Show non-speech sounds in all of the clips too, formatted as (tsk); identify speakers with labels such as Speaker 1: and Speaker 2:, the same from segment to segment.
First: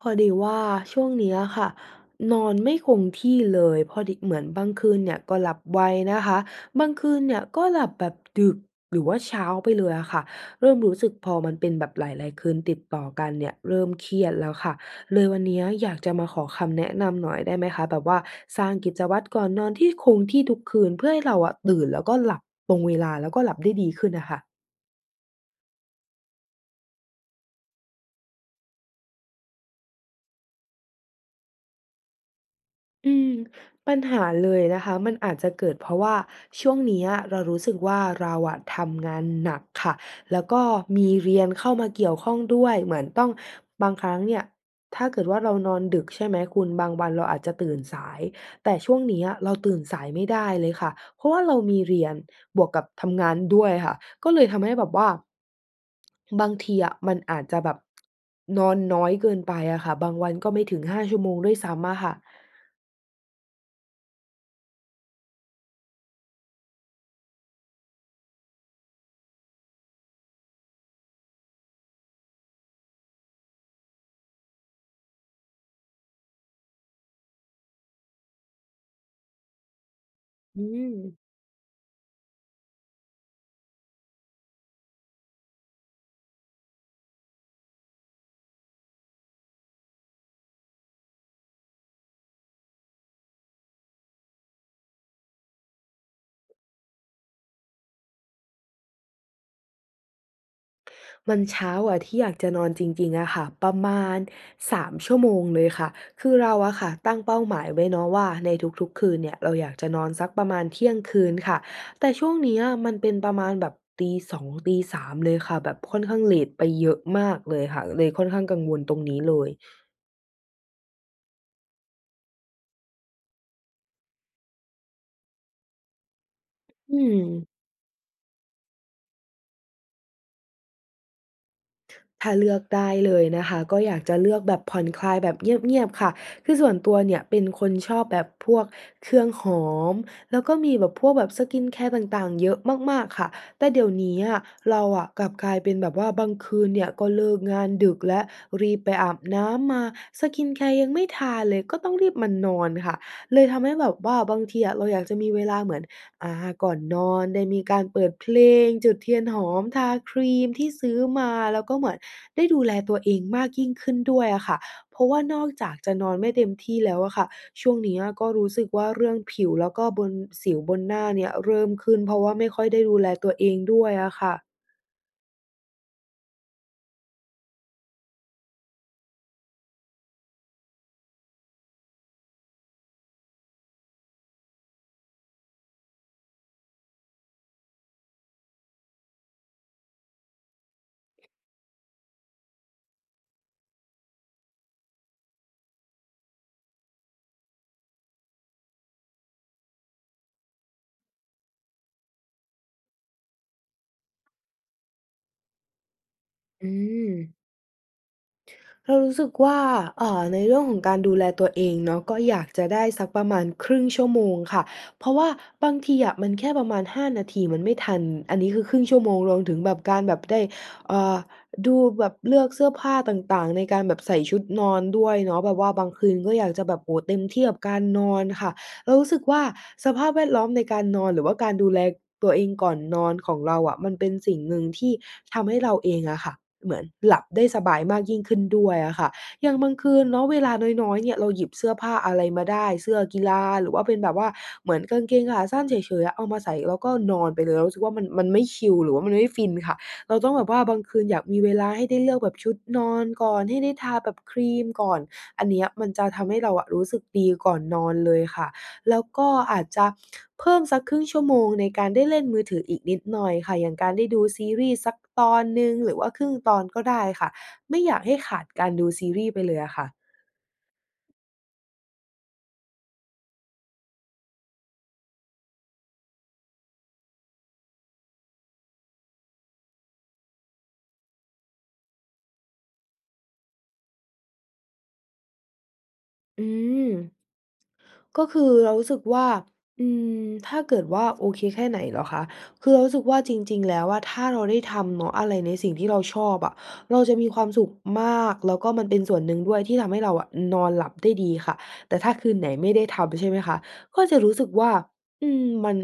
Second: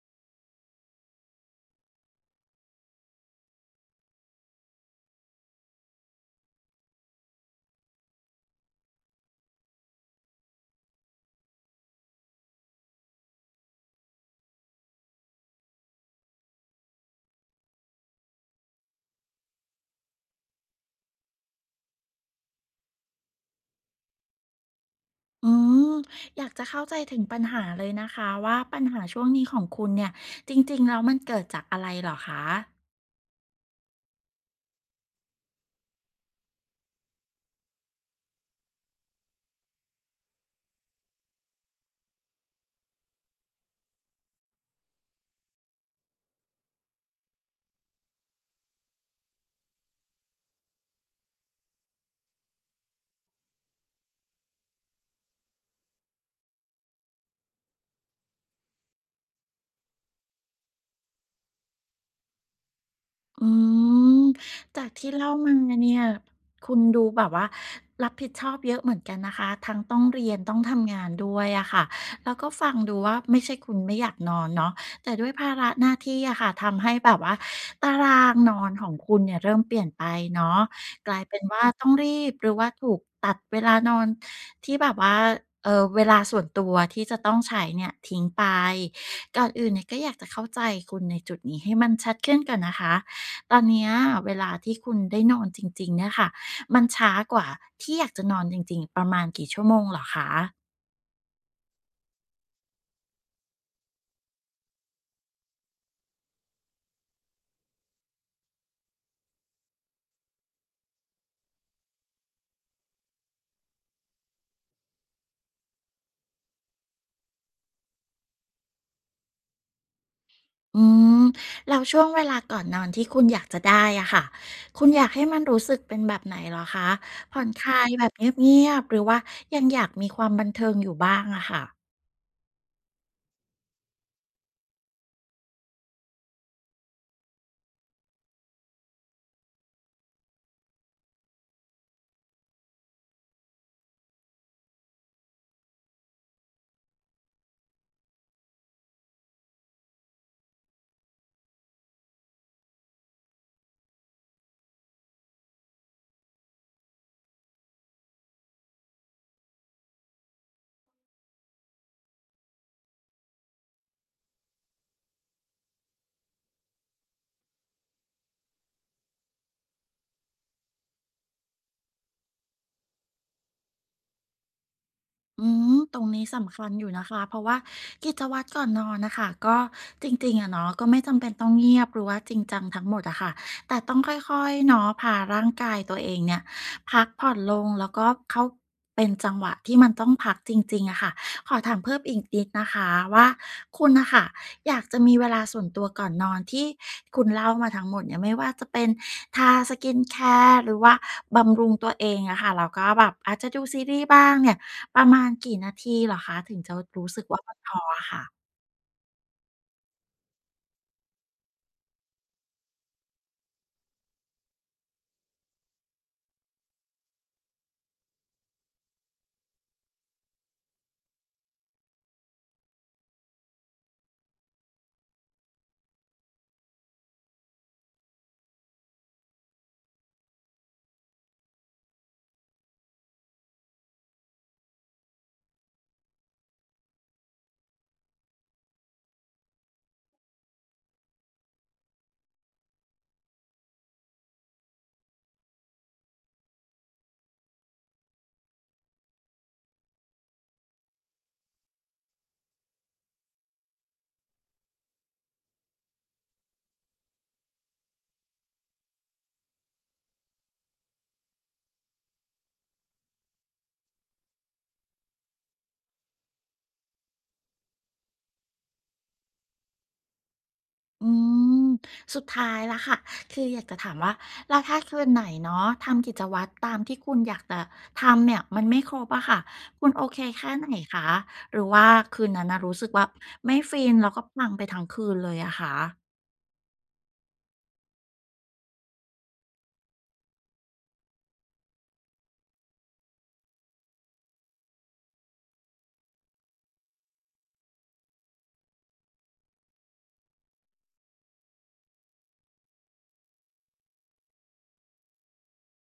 Speaker 1: พอดีว่า ช่วงนี้อะค่ะนอนไม่คงที่เลย พอ ด เหมือนบางคืนเนี่ยก็หลับไวนะคะ บางคืนเนี่ยก็หลับแบบดึก หรือว่าเช้าไปเลยอะค่ะ เริ่มรู้สึกพอมันเป็นแบบหลาย ๆ คืนติดต่อกันเนี่ยเริ่มเครียดแล้วค่ะ เลยวันเนี้ยอยากจะมาขอคำแนะนำหน่อยได้ไหมคะ แบบว่าสร้างกิจวัตรก่อนนอนที่คงที่ทุกคืน เพื่อให้เราอะตื่นแล้วก็หลับตรงเวลา แล้วก็หลับได้ดีขึ้นน่ะค่ะ?
Speaker 2: อืม อยากจะเข้าใจถึงปัญหาเลยนะคะว่า ปัญหาช่วงนี้ของคุณเนี่ย จริง ๆ แล้วมันเกิดจากอะไรเหรอคะ?
Speaker 1: อืม ปัญหาเลยนะคะ มันอาจจะเกิด เพราะว่าช่วงเนี้ยเรารู้สึกว่า เราอะทำงาน หนัก ค่ะ แล้วก็มีเรียนเข้ามาเกี่ยวข้องด้วย เหมือนต้องบางครั้งเนี่ยถ้าเกิดว่า เรานอนดึก ใช่ไหมคุณ บางวันเราอาจจะตื่นสาย แต่ช่วงเนี้ยเรา ตื่นสายไม่ได้เลยค่ะ เพราะว่าเรามีเรียนบวกกับทำงานด้วยค่ะ ก็เลยทำให้แบบว่า บางที อะมันอาจจะแบบ นอนน้อยเกินไปอะค่ะ บางวันก็ไม่ถึง 5 ชั่วโมงด้วยซ้ำอะค่ะ
Speaker 2: อืม จากที่เล่ามาเนี่ย คุณดูแบบว่า รับผิดชอบเยอะเหมือนกันนะคะ ทั้งต้องเรียน ต้องทำงานด้วยอะค่ะ แล้วก็ฟังดูว่า ไม่ใช่คุณไม่อยากนอนเนาะ แต่ด้วยภาระหน้าที่อะค่ะ ทำให้แบบว่า ตารางนอนของคุณเนี่ยเริ่มเปลี่ยนไปเนา
Speaker 1: อ
Speaker 2: ะ
Speaker 1: ื
Speaker 2: ก
Speaker 1: ม
Speaker 2: ลายเป็นว่าต้องรีบ หรือว่าถูกตัดเวลานอน ที่แบบว่า เออ เวลาส่วนตัวที่จะต้องใช้เนี่ยทิ้งไป ก่อนอื่นเนี่ยก็อยากจะเข้าใจคุณในจุดนี้ให้มันชัดขึ้นก่อนนะคะ ตอนเนี้ยเวลาที่คุณได้นอนจริง ๆ เนี่ยค่ะ มันช้ากว่าที่อยากจะนอนจริง ๆ ประมาณกี่ชั่วโมงเหรอคะ?
Speaker 1: มันเช้าอะ ที่อยากจะนอนจริง ๆ อะค่ะ ประมาณ 3 ชั่วโมงเลยค่ะ คือเราอะค่ะตั้งเป้าหมายไว้เนาะว่า ในทุก ๆ คืนเนี่ย เราอยากจะนอนสักประมาณเที่ยงคืนค่ะ แต่ช่วงเนี้ยมันเป็นประมาณแบบตี 2 ตี 3 เลยค่ะ แบบค่อนข้างเลตไปเยอะมากเลยค่ะ เลยค่อนข้างกังวลตรง นี้เลย
Speaker 2: อืม แล้วช่วงเวลาก่อนนอนที่คุณอยากจะได้อะค่ะ คุณอยากให้มันรู้สึกเป็นแบบไหนเหรอคะ?
Speaker 1: อื
Speaker 2: ผ่อ
Speaker 1: ม
Speaker 2: นคลายแบบเงียบ ๆ หรือว่ายังอยากมีความบันเทิงอยู่บ้างอะค่ะ?
Speaker 1: ถ้าเลือกได้เลยนะคะ ก็อยากจะเลือกแบบผ่อนคลายแบบเงียบ ๆ ค่ะ คือส่วนตัวเนี่ย เป็นคนชอบแบบพวกเครื่องหอม แล้วก็มีแบบพวกแบบ สกินแคร์ ต่าง ๆ เยอะมาก ๆ ค่ะ แต่เดี๋ยวนี้อะ เราอะกลับกลายเป็นแบบว่า บางคืนเนี่ยก็เลิกงานดึกแล้วรีบไปอาบน้ำมา สกินแคร์ ยังไม่ทาเลย ก็ต้องรีบมานอนค่ะ เลยทำให้แบบว่าบางทีอะเราอยากจะมีเวลาเหมือน อา ก่อนนอนได้มีการเปิดเพลง จุดเทียนหอม ทาครีมที่ ซื้อมา แล้วก็เหมือนได้ดูแลตัวเองมากยิ่งขึ้นด้วยอะค่ะ เพราะว่านอกจากจะนอนไม่เต็มที่แล้วอะค่ะ ช่วงเนี้ยก็รู้สึกว่า เรื่องผิวแล้วก็บน สิวบนหน้าเนี่ยเริ่มขึ้น เพราะว่าไม่ค่อยได้ดูแลตัวเองด้วยอะค่ะ
Speaker 2: อือ ตรงนี้สำคัญอยู่นะคะ เพราะว่ากิจวัตรก่อนนอนน่ะค่ะ ก็จริง ๆ อะเนาะ ก็ไม่จำเป็นต้องเงียบหรือว่าจริงจังทั้งหมดอะค่ะ แต่ต้องค่อย ๆ เนาะ พาร่างกายตัวเองเนี่ยพักผ่อนลง แล้วก็เข้า เป็นจังหวะที่มันต้องพักจริง ๆ อะค่ะ ขอถามเพิ่มอีกนิดนะคะว่า คุณน่ะค่ะอยากจะมีเวลาส่วนตัวก่อนนอนที่คุณเล่ามาทั้งหมดเนี่ย ไม่ว่าจะเป็นทา skin care หรือว่าบำรุงตัวเองอะค่ะ แล้วก็แบบอาจจะดูซีรีส์บ้างเนี่ย ประมาณกี่นาทีเหรอคะถึง
Speaker 1: อ
Speaker 2: จะรู้สึก
Speaker 1: ือ
Speaker 2: ว่ามันพออะค่ะ?
Speaker 1: เรารู้สึกว่า อ่า ในเรื่องของการดูแลตัวเองเนาะ ก็อยากจะได้สักประมาณ 1/2 ชั่วโมงค่ะ เพราะว่าบางทีอะมันแค่ประมาณ 5 นาทีมันไม่ทัน อันนี้คือ 1/2 ชั่วโมง รวมถึงแบบการแบบได้ อ่า ดูแบบเลือกเสื้อผ้าต่าง ๆ ในการแบบใส่ชุดนอนด้วยเนาะ แบบว่าบางคืนก็อยากจะแบบ โอ้โฮ เต็มที่กับการนอนค่ะ เรารู้สึกว่า สภาพแวดล้อมในการนอน หรือว่าการดูแลตัวเองก่อนนอนของเราอะ มันเป็นสิ่งหนึ่งที่ทำให้เราเองอะค่ะ เหมือนหลับได้สบายมากยิ่งขึ้นด้วยอะค่ะ อย่างบางคืนเนาะ เวลาน้อย ๆ เนี่ย เราหยิบเสื้อผ้าอะไรมาได้ เสื้อกีฬา หรือว่าเป็นแบบว่าเหมือนกางเกงขาสั้นเฉย ๆ อะ เอามาใส่ แล้วก็นอนไปเลย เรารู้สึกว่า มัน มันไม่ชิลหรือว่ามันไม่ฟินค่ะ เราต้องแบบว่าบางคืนอยากมีเวลาให้ได้เลือกแบบชุดนอนก่อน ให้ได้ทาแบบครีมก่อน อันเนี้ยมันจะทำให้เราอะรู้สึกดีก่อนนอนเลยค่ะ แล้วก็อาจจะเพิ่มสัก 1/2 ชั่วโมงในการได้เล่นมือถืออีกนิดหน่อยค่ะ อย่างการได้ดูซีรีส์สักตอนหนึ่งหรือว่าครึ่งตอนก็ได้ค่ะ ไม่อยากให้ขาดการดูซีรีส์ไปเลยอะค่ะ
Speaker 2: อืม สุดท้ายแล้วค่ะ คืออยากจะถามว่า แล้วถ้าคืนไหนเนาะทำกิจวัตรตามที่คุณอยากตะทำเนี่ยมันไม่ครบอะค่ะ คุณโอเคแค่ไหนคะ? หรือว่าคืนนั้นน่ะรู้สึกว่าไม่ฟิน แล้วก็ปังไปทั้งคืนเลยอะคะ?
Speaker 1: อืม ก็คือเรารู้สึกว่า อืม ถ้าเกิดว่าโอเคแค่ไหนเหรอคะ? คือเรารู้สึกว่าจริง ๆ แล้วอะ ถ้าเราได้ทำเนาะ อะไรในสิ่งที่เราชอบอะ เราจะมีความสุขมาก แล้วก็มันเป็นส่วนหนึ่งด้วยที่ทำให้เราอะนอนหลับได้ดีค่ะ แต่ถ้าคืนไหนไม่ได้ทำ ใช่ไหมคะ ก็จะรู้สึกว่า อืม มัน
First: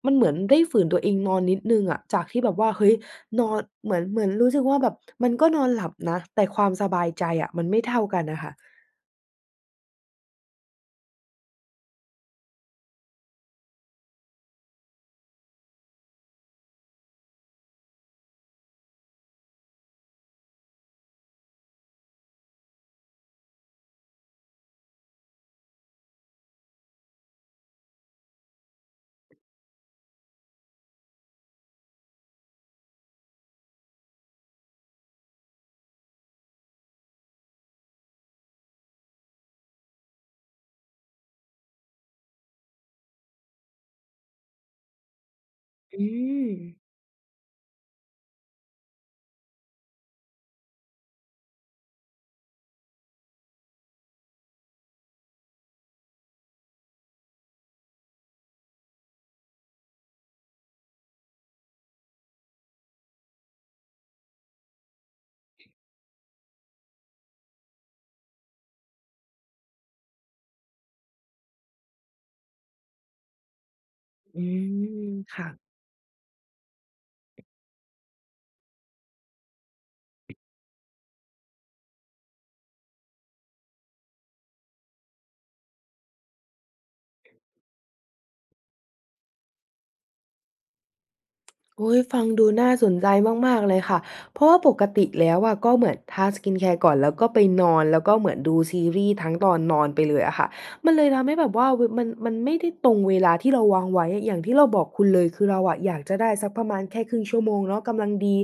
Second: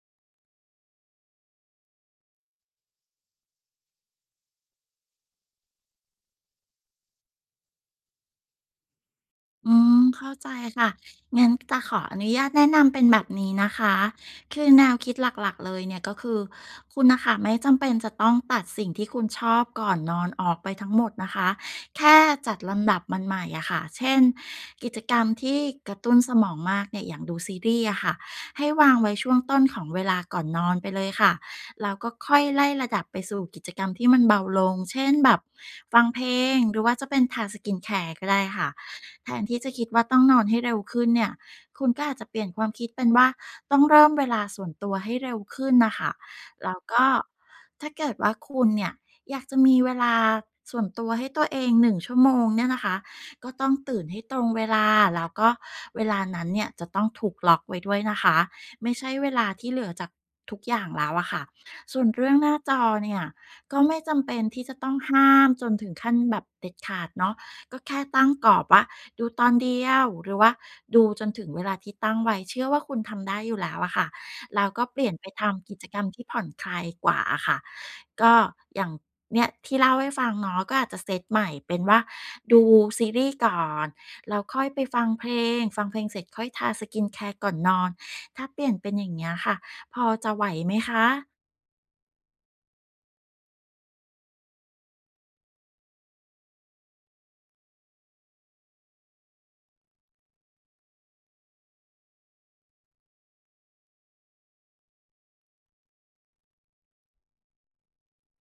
Speaker 1: (tsk) มันเหมือนได้ฝืนตัวเองนอนนิดหนึ่งอะ จากที่แบบว่า เฮ้ย! นอนเหมือน เหมือนรู้สึกว่า แบบมันก็นอนหลับนะ แต่ความสบายใจอะ มันไม่เท่ากันน่ะค่ะ
Speaker 2: อืม เข้าใจค่ะ งั้นจะขออนุญาตแนะนำเป็นแบบนี้นะคะ คือแนวคิดหลัก ๆ เลยเนี่ย ก็คือ คุณน่ะค่ะ ไม่จำเป็นจะต้องตัดสิ่งที่คุณชอบก่อนนอนออกไปทั้งหมดนะคะ แค่จัดลำดับมันใหม่อะค่ะ เช่น กิจกรรมที่กระตุ้นสมองมากเนี่ย อย่างดูซีรีส์อะค่ะ ให้วางไว้ช่วงต้นของเวลาก่อนนอนไปเลยค่ะ แล้วก็ค่อยไล่ระดับไปสู่กิจกรรมที่มันเบาลง เช่น แบบฟังเพลง หรือว่าจะเป็นทา skincare ก็ได้ค่ะ แทนที่จะคิดว่าต้องนอนให้เร็วขึ้นเนี่ย คุณก็อาจจะเปลี่ยนความคิดเป็นว่า ต้องเริ่มเวลาส่วนตัวให้เร็วขึ้นน่ะ
Speaker 1: อ
Speaker 2: ค
Speaker 1: ื
Speaker 2: ่ะ แล้
Speaker 1: ม
Speaker 2: วก็ถ้าเกิดว่าคุณเนี่ย อยากจะมีเวลาส่วนตัวให้ตัวเอง 1 ชั่วโมง เนี่ยนะคะ ก็ต้องตื่นให้ตรงเวลา แล้วก็เวลานั้นเนี่ย จะต้องถูกล็อกไว้ด้วยนะคะ ไม่ใช่เวลาที่เหลือจากทุกอย่างแล้วอะค่ะ ส่วนเรื่องหน้าจอเนี่ย ก็ไม่จำเป็นที่จะต้องห้ามจนถึงขั้นแบบเด็ดขาดเนาะ ก็แค่ตั้งกรอบว่า ดูตอนเดียว หรือว่าดูจนถึงเวลาที่ตั้งไว้ เชื่อว่าคุณทำได้อยู่แล้วอะค่ะ
Speaker 1: อื
Speaker 2: แล้วก็เปลี
Speaker 1: ม
Speaker 2: ่ยนไป
Speaker 1: ค
Speaker 2: ท
Speaker 1: ่ะ
Speaker 2: ำกิจกรรมที่ผ่อนคลายกว่าอะค่ะ ก็อย่าง เนี่ย ที่เล่าให้ฟังเนาะ ก็อาจจะเซตใหม่เป็นว่า ดูซีรีส์ก่อน แล้วค่อยไปฟังเพลง ฟังเพลงเสร็จค่อยทา skincare ก่อนนอน ถ้าเปลี่ยนเป็นอย่างเงี้ยค่ะ พอจะไหวไหมคะ?
Speaker 1: โอ๊ย! ฟังดูน่าสนใจมาก ๆ เลยค่ะ เพราะว่าปกติแล้วอะ ก็เหมือนทา skincare ก่อน แล้วก็ไปนอน แล้วก็เหมือนดูซีรีส์ทั้งตอนนอนไปเลยอะค่ะ มันเลยทำให้แบบว่า เว มัน มันไม่ได้ตรงเวลาที่เราวางไว้ อย่างที่เราบอกคุณเลย คือเราอะอยากจะได้สักประมาณแค่ 1/2 ชั่วโมงเนาะ กำลังดี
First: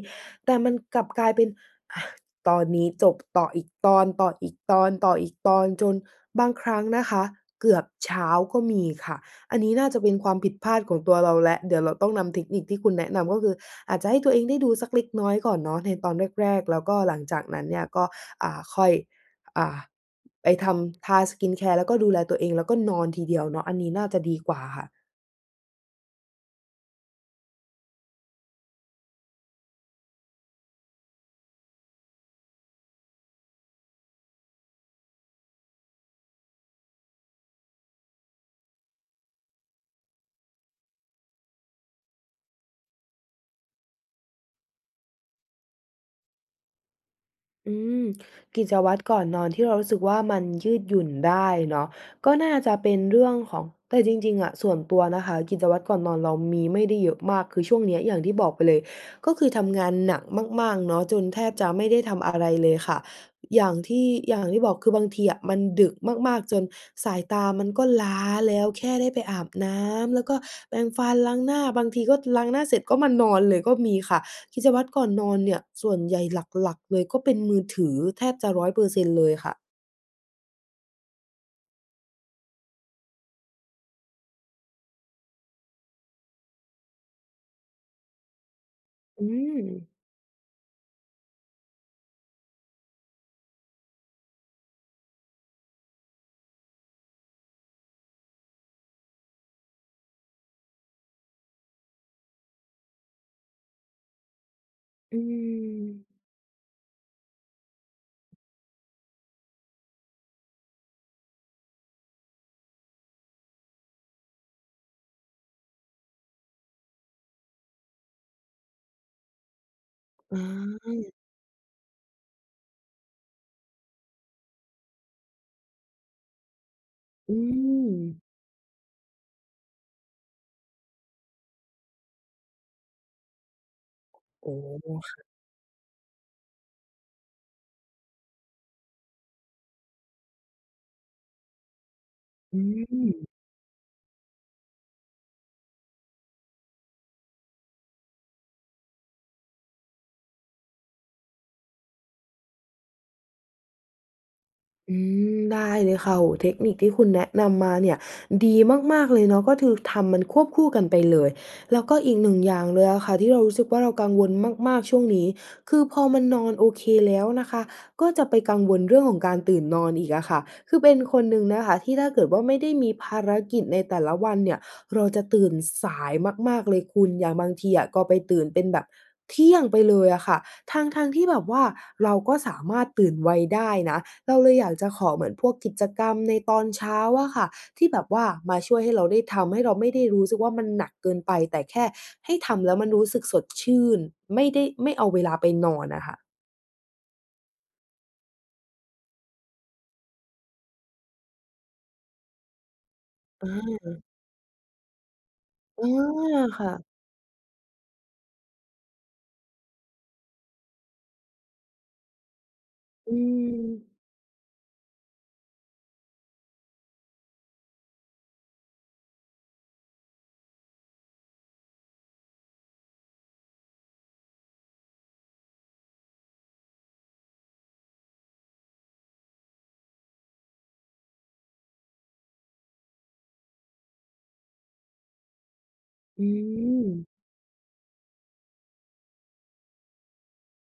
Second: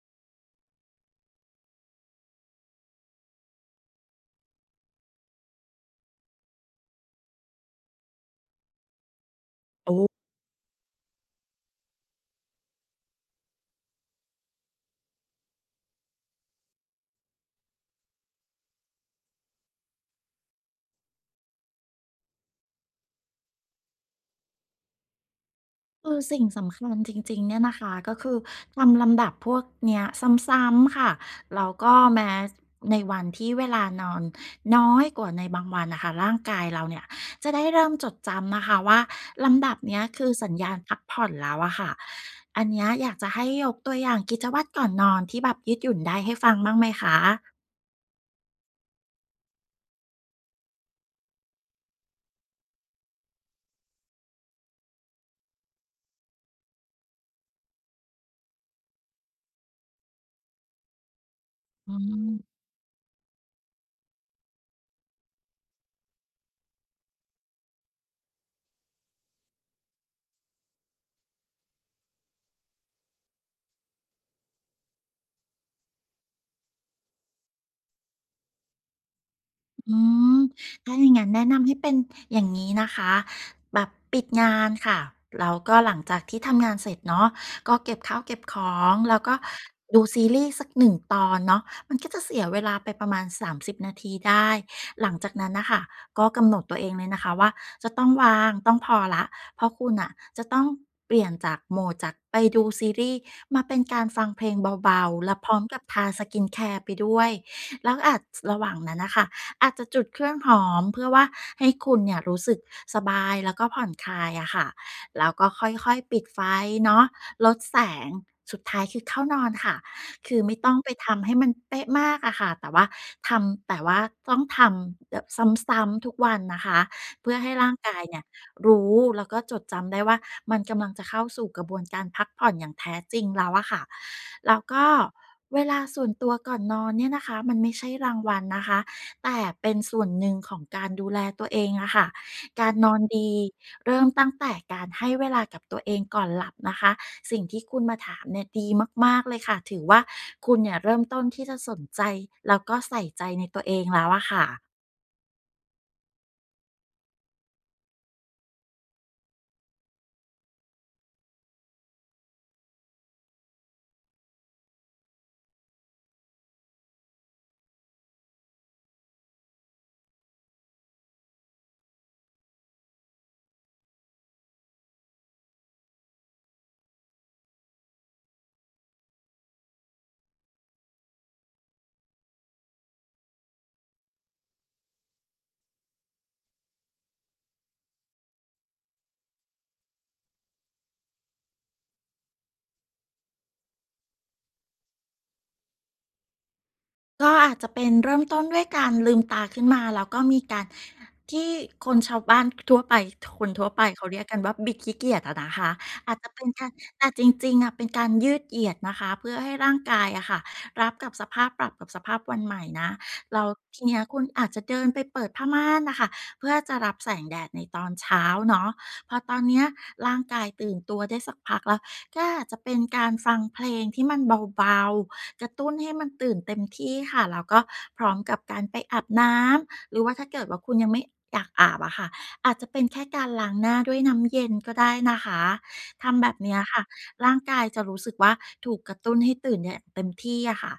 Speaker 1: แต่มันกลับกลายเป็น อะ ตอนนี้จบ ต่ออีกตอน ต่ออีกตอน ต่ออีกตอน จนบางครั้งนะคะ เกือบเช้าก็มีค่ะ อันนี้น่
Speaker 2: โ
Speaker 1: า
Speaker 2: อ
Speaker 1: จะเ
Speaker 2: ้
Speaker 1: ป็นความผิดพลาดของตัวเราแล้ว เดี๋ยวเราต้องนำเทคนิคที่คุณแนะนำ ก็คืออาจจะให้ตัวเองได้ดูสักเล็กน้อยก่อนเนาะ ในตอนแรก ๆ แล้วก็หลังจากนั้นเนี่ย ก็ อ่า ค่อย อ่า ไปทำ ทา skincare แล้วก็ดูแลตัวเอง แล้วก็นอนทีเดียวเนาะ อันนี้น่าจะดีกว่าค่ะ
Speaker 2: คือสิ่งสำคัญจริง ๆ เนี่ยนะคะ ก็คือทำลำดับพวกเนี้ยซ้ำ ๆ ค่ะ แล้วก็แม้ ส ในวันที่เวลานอนน้อยกว่าในบางวันน่ะค่ะ ร่างกายเราเนี่ยจะได้เริ่มจดจำนะคะว่า ลำดับเนี้ย คือ สัญญาณพักผ่อนแล้วอะค่ะ อันเนี้ยอยากจะให้ยกตัวอย่างกิจวัตรก่อนนอนที่แบบยืดหยุ่นได้ให้ฟังบ้างไหมคะ?
Speaker 1: อืม กิจวัตรก่อนนอนที่เรารู้สึกว่ามันยืดหยุ่นได้เนาะ ก็น่าจะเป็นเรื่องของ แต่จริง ๆ อะ ส่วนตัวนะคะ กิจวัตรก่อนนอนเรามีไม่ได้เยอะมาก คือช่วงเนี่ยอย่างที่บอกไปเลย ก็คือทำงานหนักมาก ๆ เนาะ จนแทบจะไม่
Speaker 2: อื
Speaker 1: ได้ทำอะไ
Speaker 2: ม
Speaker 1: รเลยค่ะ อย่างที่ อย่างที่บอก คือบางทีอะมันดึกมาก ๆ จนสายตามันก็ล้าแล้ว แค่ได้ไปอาบน้ำ แล้วก็แปรงฟันล้างหน้า บางทีก็ล้างหน้าเสร็จก็มานอนเลยก็มีค่ะ กิจวัตรก่อนนอนเนี่ย ส่วนใหญ่หลัก ๆ เลยก็เป็นมือถือแทบจะ 100% เลยค่ะ
Speaker 2: อืม ถ้าอย่างงั้นแนะนำให้เป็นอย่างงี้นะคะ แบบปิดงานค่ะ แล้วก็หลังจากที่ทำงานเสร็จเนาะ ก็เก็บข้าวเก็บของ แล้
Speaker 1: อ
Speaker 2: ว
Speaker 1: ื
Speaker 2: ก็
Speaker 1: ม
Speaker 2: ดูซีรีส์สักหนึ่งตอนเนาะ มันก็จะเสียเวลาไปประมาณ 30 นาทีได้ หลังจากนั้นน่ะค่ะ ก็กำหนดตัวเองเลยนะคะว่า จะต้องวาง ต้องพอแล้ว เพราะคุณน่ะจะต้องเปลี่ยนจาก Mode จากไปดูซีรีส์มาเป็นการฟังเพลงเบา
Speaker 1: อื
Speaker 2: ๆ แล้วพร้อมกับท
Speaker 1: ม
Speaker 2: า skin care ไปด้วย แล้วอาจ จ ระหว่างนั้นน่ะค่ะ อาจจะจุดเครื่องหอม เพื่อว่าให้คุณเนี่ยรู้สึกสบาย แล้วก็ผ่อนคลายอะค่ะ แล้วก็ค่อย ๆ ปิดไฟเนาะ ลดแสง สุดท้ายคือเข้านอนค่ะ ค
Speaker 1: อ
Speaker 2: ือไม่ต้องไปท
Speaker 1: า
Speaker 2: ำให้มันเป๊ะมากอะค่ะ แต่ว่าทำ แต่ว่าต้องทำแบบซ้ำ ๆ ทุกวันนะคะ เพื
Speaker 1: อ
Speaker 2: ่
Speaker 1: ื
Speaker 2: อให้ร่างกาย
Speaker 1: ม
Speaker 2: เนี่ยรู้ แล้วก็จดจำได้ว่า มันกำลังจะเข้าสู่กระบวนการพักผ่อนอย่างแท้จริงแล้วอะค่ะ
Speaker 1: อ
Speaker 2: แ
Speaker 1: ๋
Speaker 2: ล
Speaker 1: อ
Speaker 2: ้วก็
Speaker 1: ค่ะ
Speaker 2: เวลาส่วนตัวก่อนนอนเนี่ยนะคะ มันไม่ใช่รางวัลนะคะ แต่เป็นส่วนหนึ่งของการดูแลตัวเองอะค่ะ
Speaker 1: อื
Speaker 2: การนอนด
Speaker 1: ม
Speaker 2: ีเริ่มตั้งแต่การให้เวลากับตัวเองก่อนหลับนะคะ สิ่งที่คุณมาถามเนี่ยดีมาก ๆ เลยค่ะ ถือว่าคุณเนี่ยเริ่มต้นที่จะสนใจ แล้วก็ใส่ใจในตัวเองแล้วอะค่ะ
Speaker 1: อืม ได้เลยค่ะ โอ้โฮ เทคนิคที่คุณแนะนำมาเนี่ย ดีมาก ๆ เลยเนาะ ก็คือทำมันควบคู่กันไปเลย แล้วก็อีกหนึ่งอย่างเลยอะค่ะที่เรารู้สึกว่าเรากังวลมาก ๆ ช่วงนี้ คือพอมันนอนโอเคแล้วนะคะ ก็จะไปกังวลเรื่องของการตื่นนอนอีกอะค่ะ คือเป็นคนหนึ่งนะคะที่ถ้าเกิดว่าไม่ได้มีภารกิจในแต่ละวันเนี่ย เราจะตื่นสายมาก ๆ เลยคุณ อย่างบางทีอะก็ไปตื่นเป็นแบบเที่ยงไปเลยอะค่ะ ทั้ง ๆ ที่แบบว่า เราก็สามารถตื่นไวได้นะ เราเลยอยากจะขอเหมือนพวกกิจกรรมในตอนเช้าอะค่ะที่แบบว่า มาช่วยให้เราได้ทำ ให้เราไม่ได้รู้สึกว่ามันหนักเกินไป แต่แค่ให้ทำแล้วมันรู้สึกสดชื่น ไม่ได้ ไม่เอาเวลาไปนอนอะค่ะ
Speaker 2: ก็อาจจะเป็นเริ่มต้นด้วยการลืมตาขึ้นมา แล้วก็มีการที่ คนชาวบ้าน ท ทั่วไป ท ค
Speaker 1: อ
Speaker 2: นทั่วไปเข
Speaker 1: า
Speaker 2: าเรียกกันว่า บิดขี้เกียจอะนะคะ
Speaker 1: อา
Speaker 2: อาจจะเป็นก
Speaker 1: ค
Speaker 2: า
Speaker 1: ่
Speaker 2: ร
Speaker 1: ะ
Speaker 2: แต่จริง ๆ อะ เป็นการยืดเหยียดนะคะ เพื่อให้ร่างกายอะค่ะ รับกับสภาพ ปรับกับสภาพวันใหม่นะ
Speaker 1: อื
Speaker 2: แล้วท
Speaker 1: ม
Speaker 2: ีเนี้ยคุณอาจจะเดินไปเปิดผ้าม่านน่ะค่ะ เพื่อจะรับแสงแดดในตอนเช้าเนาะ พอตอนเนี้ยร่างกายตื่นตัวได้สักพักแล้ว ก็อาจจะเป็นการฟังเพลงที่มันเบา ๆ กระตุ้นให้มันตื่นเต็มที่ค่ะ แล้วก็พร้อมกับการไปอาบน้ำ หรือว่าถ้าเกิดว่าคุณยังไม่ อยากอาบอะค่ะ อาจจะเป็นแค่การล้างหน้าด้วยน้ำเย็นก็ได้นะคะ ท
Speaker 1: อ
Speaker 2: ำแ
Speaker 1: ื
Speaker 2: บบเนี้ยค่ะ
Speaker 1: ม
Speaker 2: ร่างกายจะรู้สึกว่าถูกกระตุ้นให้ตื่นเนี่ยเต็มที่อะค่ะ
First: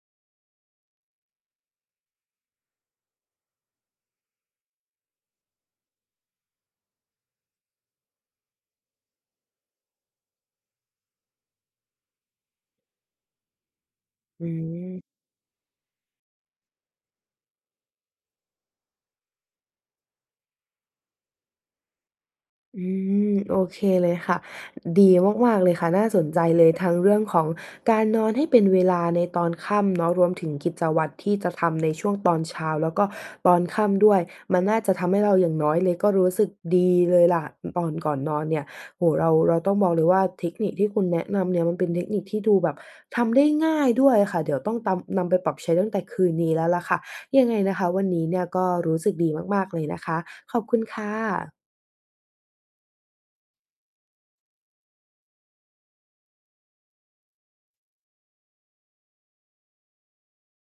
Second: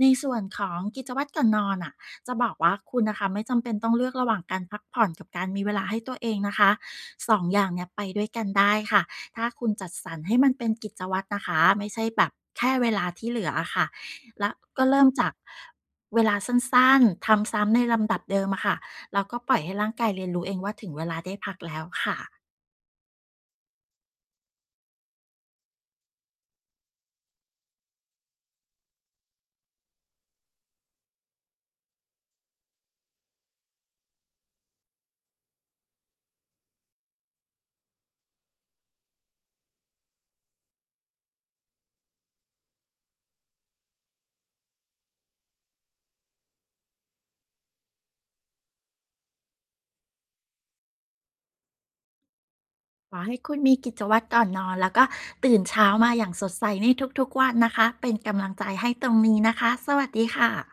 Speaker 2: ในส่วนของกิจวัตรก่อนนอนน่ะ จะบอกว่าคุณน่ะค่ะ ไม่จำเป็นต้องเลือกระหว่างการพักผ่อนกับการมีเวลาให้ตัวเองนะคะ 2 อย่างเนี้ย ไปด้วยกันได้ค่ะ ถ้าคุณจัดสรรให้มันเป็นกิจวัตรนะคะ ไม่ใช่แบบแค่เวลาที่เหลืออะค่ะ
Speaker 1: อ
Speaker 2: แล
Speaker 1: ื
Speaker 2: ้วก็เร
Speaker 1: ม
Speaker 2: ิ่มจาก เวลาสั้น ๆ ทำซ้ำในลำดับเดิมอะค่ะ แล้วก็ปล่อยให้ร่างกายเรียนรู้เองว่า ถึงเวลาได้พักแล้วค่ะ
Speaker 1: อืม โอเคเลยค่ะ ดีมาก ๆ เลยค่ะ น่าสนใจเลย ทั้งเรื่องของการนอนให้เป็นเวลาในตอนค่ำเนาะ รวมถึงกิจวัตรที่จะทำในช่วงตอนเช้า แล้วก็ตอนค่ำด้วย มันน่าจะทำให้เราอย่างน้อยเลยก็รู้สึกดีเลยล่ะ อ ตอนก่อนนอนเนี่ย โอ้โฮ เรา เราต้องบอกเลยว่า เทคนิคที่คุณแนะนำเนี่ย มันเป็นเทคนิคที่ดูแบบทำได้ง่ายด้วยอะค่ะ เดี๋ยวต้องตำ นำไปปรับใช้ตั้งแต่คืนนี้แล้วล่ะค่ะ ยังไงนะคะ วันนี้เนี่ยก็รู้สึกดีมาก ๆ เลยนะคะ ขอบคุณค่ะ
Speaker 2: ขอให้คุณมีกิจวัตรก่อนนอน แล้วก็ตื่นเช้ามาอย่างสดใสในทุก ๆ วันนะคะ เป็นกำลังใจให้ตรงนี้นะคะ สวัสดีค่ะ